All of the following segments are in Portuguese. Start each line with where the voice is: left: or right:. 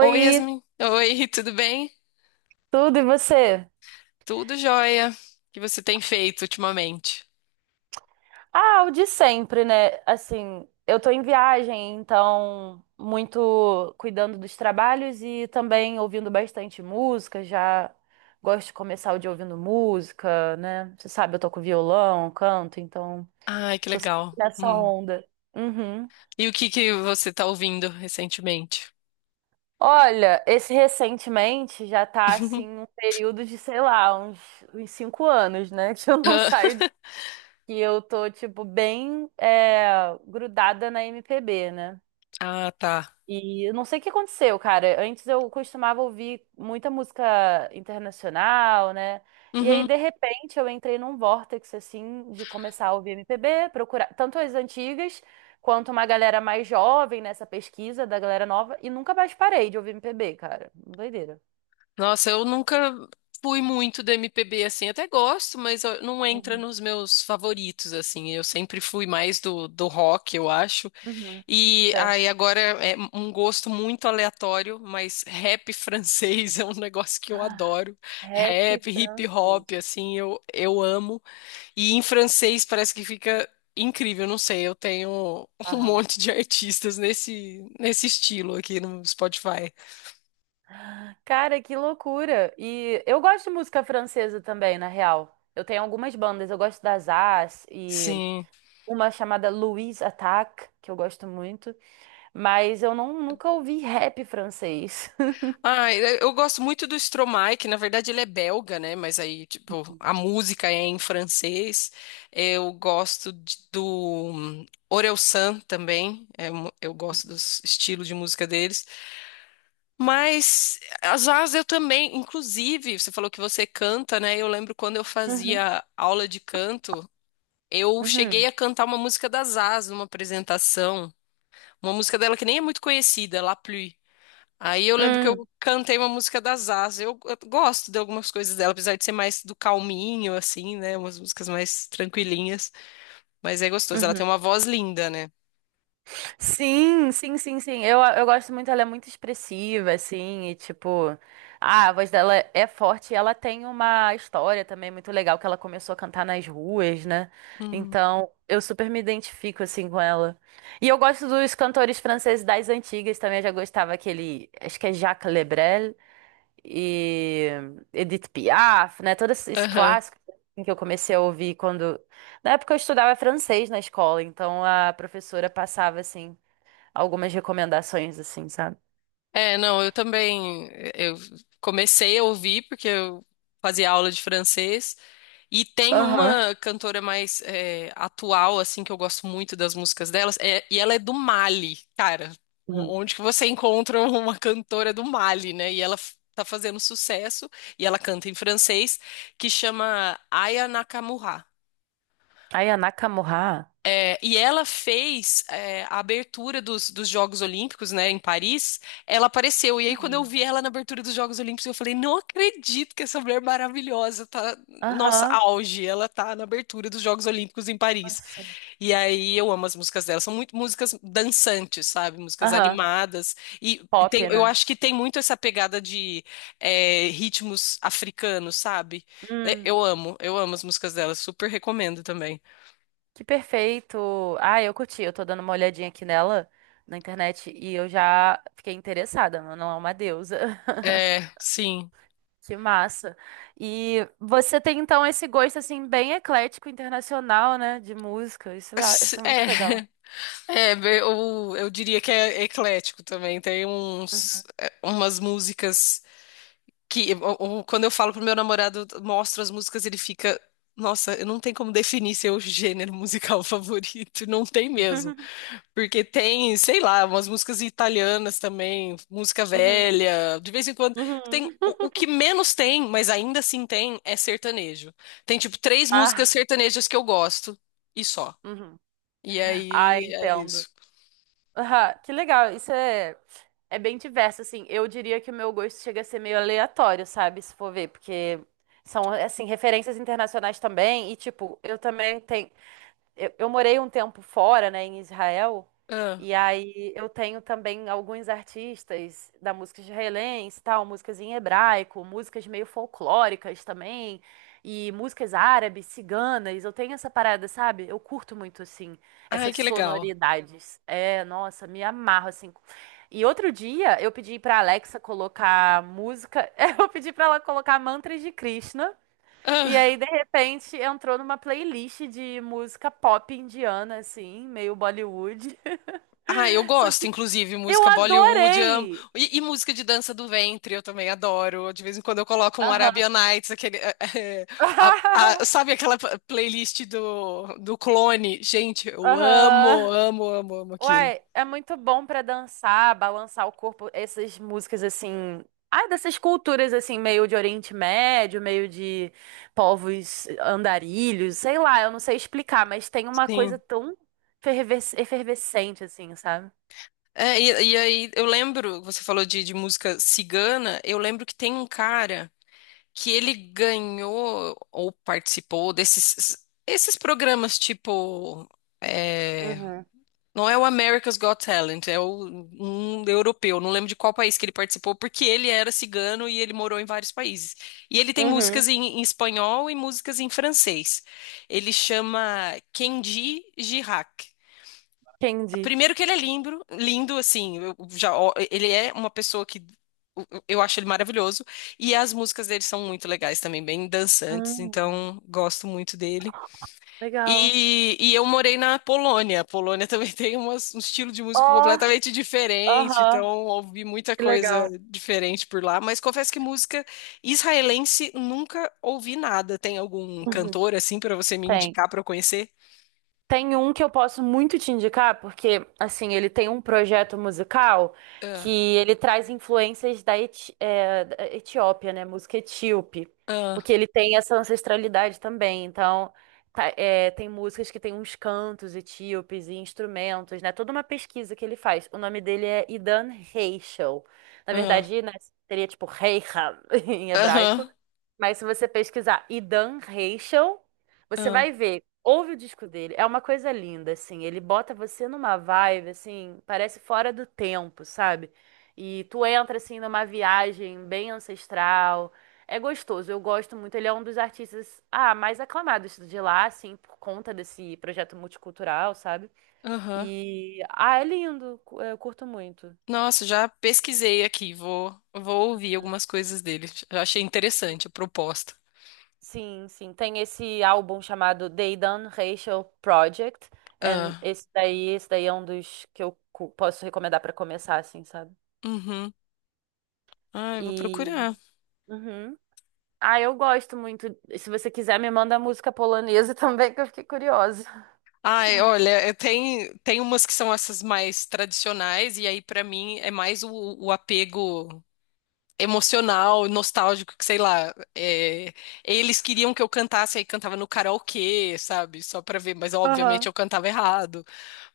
left: Oi, Yasmin. Oi, tudo bem?
right: tudo e você?
left: Tudo jóia. O que você tem feito ultimamente?
right: Ah, o de sempre, né? Assim, eu tô em viagem, então muito cuidando dos trabalhos e também ouvindo bastante música, já gosto de começar o dia ouvindo música, né? Você sabe, eu toco violão, canto, então
left: Ai, que
right: tô sempre
left: legal.
right: nessa
left: Hum.
right: onda. Uhum.
left: E o que que você tá ouvindo recentemente?
right: Olha, esse recentemente já tá assim um período de, sei lá, uns 5 anos, né? Que eu não saio que eu tô, tipo, bem grudada na MPB, né?
left: Ah, tá.
right: E eu não sei o que aconteceu, cara. Antes eu costumava ouvir muita música internacional, né? E aí,
left: Uhum.
right: de repente, eu entrei num vórtice, assim, de começar a ouvir MPB, procurar tanto as antigas quanto uma galera mais jovem nessa pesquisa da galera nova, e nunca mais parei de ouvir MPB, cara. Doideira.
left: Nossa, eu nunca fui muito do MPB assim. Até gosto, mas não entra
right: Uhum.
left: nos meus favoritos assim. Eu sempre fui mais do rock, eu acho.
right: Uhum.
left: E aí
right: Certo.
left: agora é um gosto muito aleatório, mas rap francês é um negócio que eu
right: Ah,
left: adoro.
right: rap
left: Rap, hip hop,
right: francês.
left: assim, eu amo. E em francês parece que fica incrível, não sei, eu tenho um monte de artistas nesse estilo aqui no Spotify.
right: Cara, que loucura! E eu gosto de música francesa também, na real. Eu tenho algumas bandas, eu gosto das As e
left: Sim.
right: uma chamada Louise Attaque, que eu gosto muito, mas eu não, nunca ouvi rap francês.
left: Ah, eu gosto muito do Stromae, que na verdade ele é belga, né? Mas aí, tipo, a música é em francês. Eu gosto do Orelsan também. Eu gosto dos estilos de música deles. Mas às vezes eu também, inclusive, você falou que você canta, né? Eu lembro quando eu
right: Uhum,
left: fazia aula de canto, eu cheguei
right: uhum,
left: a cantar uma música da Zaz numa apresentação. Uma música dela que nem é muito conhecida, La Pluie. Aí eu lembro que eu
right: uhum,
left: cantei uma música da Zaza. Eu gosto de algumas coisas dela, apesar de ser mais do calminho, assim, né? Umas músicas mais tranquilinhas. Mas é gostoso. Ela
right: uhum.
left: tem uma voz linda, né?
right: Sim, sim, sim, sim. Eu gosto muito, ela é muito expressiva, assim, e tipo, ah, a voz dela é forte e ela tem uma história também muito legal que ela começou a cantar nas ruas, né?
left: Hum.
right: Então, eu super me identifico, assim, com ela. E eu gosto dos cantores franceses das antigas também, eu já gostava aquele, acho que é Jacques Lebrel e Edith Piaf, né? Todos esses
left: Aham.
right: clássicos assim, que eu comecei a ouvir quando... Na época eu estudava francês na escola, então a professora passava, assim algumas recomendações, assim, sabe?
left: É, não, eu também. Eu comecei a ouvir porque eu fazia aula de francês. E tem
right: Aham.
left: uma cantora mais é, atual, assim, que eu gosto muito das músicas delas, e ela é do Mali, cara.
right: Uhum.
left: Onde que você encontra uma cantora do Mali, né? E ela tá fazendo sucesso, e ela canta em francês, que chama Aya Nakamura.
right: Aí a Nakamura.
left: E ela fez é, a abertura dos Jogos Olímpicos, né, em Paris. Ela apareceu. E aí, quando eu
right: Hum.
left: vi ela na abertura dos Jogos Olímpicos, eu falei: não acredito que essa mulher maravilhosa tá. Nossa,
right: Aham.
left: auge! Ela tá na abertura dos Jogos Olímpicos em Paris.
right: Nossa.
left: E aí, eu amo as músicas dela. São muito músicas dançantes, sabe? Músicas
right: Aham.
left: animadas. E
right: Pop,
left: tem, eu
right: né?
left: acho que tem muito essa pegada de é, ritmos africanos, sabe? É,
right: Hum,
left: eu amo, eu amo as músicas dela. Super recomendo também.
right: que perfeito. Ah, eu curti. Eu tô dando uma olhadinha aqui nela na internet e eu já fiquei interessada. Ela não é uma deusa.
left: É, sim.
right: Que massa. E você tem então esse gosto assim bem eclético internacional, né, de música. Isso, isso é muito legal.
left: É, é, eu diria que é eclético também. Tem uns,
right: Uhum.
left: é, umas músicas que, quando eu falo pro meu namorado, eu mostro as músicas, ele fica, nossa, eu não tem como definir seu gênero musical favorito, não tem mesmo. Porque tem, sei lá, umas músicas italianas também, música
right: Uhum.
left: velha, de vez em quando.
right: Uhum.
left: Tem, o que menos tem, mas ainda assim tem, é sertanejo. Tem, tipo, três músicas
right: Ah,
left: sertanejas que eu gosto, e só.
right: uhum.
left: E
right: Ah,
left: aí é
right: entendo.
left: isso.
right: Aham, que legal. É bem diverso, assim. Eu diria que o meu gosto chega a ser meio aleatório, sabe? Se for ver, porque são, assim, referências internacionais também. E, tipo, eu também tenho. Eu morei um tempo fora, né, em Israel,
left: Ah,
right: e aí eu tenho também alguns artistas da música israelense, e tal, músicas em hebraico, músicas meio folclóricas também, e músicas árabes, ciganas. Eu tenho essa parada, sabe? Eu curto muito assim
left: ai,
right: essas
left: que legal.
right: sonoridades. É, nossa, me amarro assim. E outro dia eu pedi pra Alexa colocar música, eu pedi pra ela colocar mantras de Krishna. E aí,
left: Ah,
right: de repente, entrou numa playlist de música pop indiana, assim, meio Bollywood.
left: ah, eu
right: Só
left: gosto,
right: que
left: inclusive,
right: eu
left: música Bollywood, eu amo.
right: adorei!
left: E música de dança do ventre, eu também adoro. De vez em quando eu coloco um Arabian
right: Aham.
left: Nights, aquele, sabe aquela playlist do Clone? Gente, eu amo,
right: Aham.
left: amo, amo, amo aquilo.
right: Uai, é muito bom pra dançar, balançar o corpo, essas músicas assim. Ah, dessas culturas assim, meio de Oriente Médio, meio de povos andarilhos, sei lá, eu não sei explicar, mas tem uma coisa
left: Sim.
right: tão efervescente assim, sabe?
left: É, e aí, eu lembro, você falou de música cigana, eu lembro que tem um cara. Que ele ganhou ou participou desses esses programas tipo é,
right: Uhum.
left: não é o America's Got Talent, um europeu, não lembro de qual país que ele participou, porque ele era cigano e ele morou em vários países. E ele tem
right: Uhum.
left: músicas em espanhol e músicas em francês. Ele chama Kenji Girac.
right: Candy.
left: Primeiro que ele é lindo, lindo, assim, eu já, ó, ele é uma pessoa que eu acho ele maravilhoso, e as músicas dele são muito legais também, bem dançantes,
right: Hum,
left: então gosto muito dele.
right: Legal.
left: E eu morei na Polônia. A Polônia também tem um estilo de música
right: Ó,
left: completamente diferente,
right: aham,
left: então ouvi muita
right: que
left: coisa
right: legal.
left: diferente por lá. Mas confesso que música israelense nunca ouvi nada. Tem algum
right: Uhum.
left: cantor assim para você me
right: Tem.
left: indicar para eu conhecer?
right: Tem um que eu posso muito te indicar, porque, assim, ele tem um projeto musical que
left: Ah,
right: ele traz influências da, da Etiópia, né? Música etíope.
left: ah,
right: Porque ele tem essa ancestralidade também. Então, tem músicas que tem uns cantos etíopes e instrumentos, né? Toda uma pesquisa que ele faz. O nome dele é Idan Reichel. Na
left: ah,
right: verdade, né, seria tipo Reicham em hebraico.
left: aham,
right: Mas se você pesquisar Idan Reichel, você
left: aham.
right: vai ver. Ouve o disco dele, é uma coisa linda, assim. Ele bota você numa vibe, assim, parece fora do tempo, sabe? E tu entra, assim, numa viagem bem ancestral. É gostoso, eu gosto muito. Ele é um dos artistas, ah, mais aclamados de lá, assim, por conta desse projeto multicultural, sabe?
left: Aham.
right: E, ah, é lindo, eu curto muito.
left: Nossa, já pesquisei aqui. Vou, vou ouvir algumas coisas dele. Já achei interessante a proposta.
right: Sim, sim. Tem esse álbum chamado They Done Racial Project. And
left: Ah,
right: esse daí é um dos que eu posso recomendar pra começar, assim, sabe?
left: uhum. Ah, eu vou
right: E.
left: procurar.
right: Uhum. Ah, eu gosto muito. Se você quiser, me manda música polonesa também, que eu fiquei curiosa.
left: Ai, olha, é, tem, tem umas que são essas mais tradicionais, e aí pra mim é mais o apego emocional, nostálgico, que sei lá. É, eles queriam que eu cantasse, aí cantava no karaokê, sabe? Só pra ver, mas obviamente
right: Aham.
left: eu cantava errado.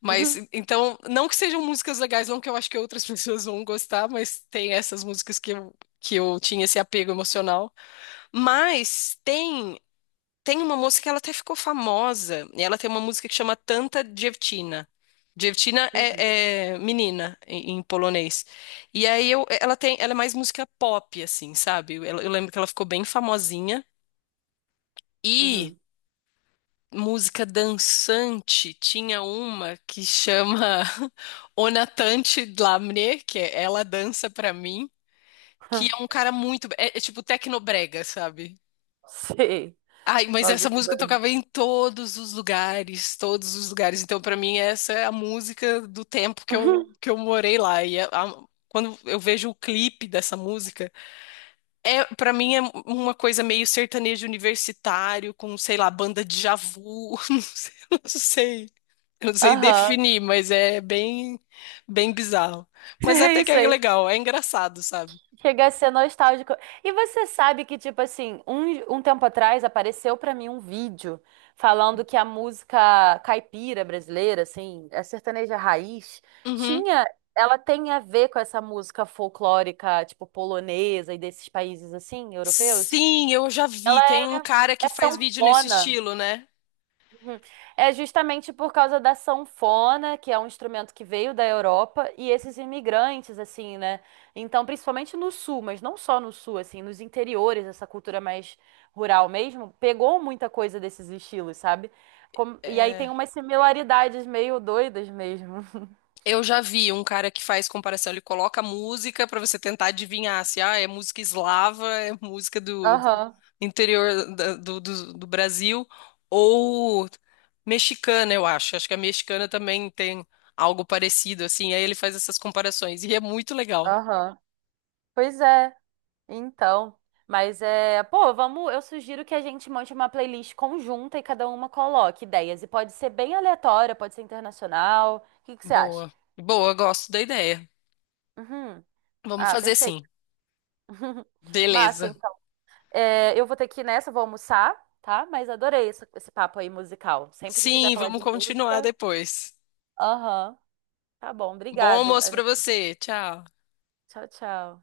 left: Mas
right: Uhum.
left: então, não que sejam músicas legais, não que eu acho que outras pessoas vão gostar, mas tem essas músicas que que eu tinha esse apego emocional. Mas tem uma moça que ela até ficou famosa, e ela tem uma música que chama Tanta Dziewczyna. Dziewczyna
right: Uhum.
left: é, é menina em polonês. E aí eu, ela tem, ela é mais música pop assim, sabe? Eu lembro que ela ficou bem famosinha. E
right: Uhum.
left: música dançante, tinha uma que chama O Natante Lamné, que é Ela Dança Pra Mim, que é um cara muito. É, é tipo tecnobrega, sabe?
right: Sei.
left: Ai, mas
right: Nossa,
left: essa
right: que
left: música eu
right: banda.
left: tocava em todos os lugares, todos os lugares. Então, pra mim, essa é a música do tempo que
right: Uhum.
left: que eu morei lá. E quando eu vejo o clipe dessa música, é, para mim é uma coisa meio sertanejo universitário, com, sei lá, banda de Djavu, não sei. Eu não sei
right: Aham.
left: definir, mas é bem, bem bizarro. Mas até
right: Sei,
left: que é
right: sei.
left: legal, é engraçado, sabe?
right: Chega a ser nostálgico. E você sabe que, tipo assim, um tempo atrás apareceu pra mim um vídeo falando que a música caipira brasileira, assim, a sertaneja raiz,
left: Uhum.
right: tinha, ela tem a ver com essa música folclórica, tipo, polonesa e desses países, assim, europeus.
left: Sim, eu já
right: Ela
left: vi. Tem um
right: é,
left: cara que
right: é
left: faz vídeo nesse
right: sanfona.
left: estilo, né?
right: Uhum. É justamente por causa da sanfona, que é um instrumento que veio da Europa, e esses imigrantes, assim, né? Então, principalmente no sul, mas não só no sul, assim, nos interiores, essa cultura mais rural mesmo, pegou muita coisa desses estilos, sabe? E aí tem
left: É,
right: umas similaridades meio doidas mesmo.
left: eu já vi um cara que faz comparação. Ele coloca música pra você tentar adivinhar se ah, é música eslava, é música do
right: Aham,
left: interior do Brasil ou mexicana, eu acho. Acho que a mexicana também tem algo parecido, assim. Aí ele faz essas comparações e é muito legal.
right: aham. Pois é. Então, mas é, pô, vamos, eu sugiro que a gente monte uma playlist conjunta e cada uma coloque ideias. E pode ser bem aleatória, pode ser internacional. O que que você acha?
left: Boa. Boa, gosto da ideia.
right: Uhum.
left: Vamos
right: Ah,
left: fazer
right: perfeito.
left: sim.
right: Massa,
left: Beleza.
right: então. É, eu vou ter que ir nessa, vou almoçar, tá? Mas adorei esse papo aí musical. Sempre que quiser
left: Sim,
right: falar de
left: vamos continuar
right: música.
left: depois.
right: Aham. Tá bom,
left: Bom
right: obrigada.
left: almoço pra
right: Ana.
left: você. Tchau.
right: Tchau, tchau.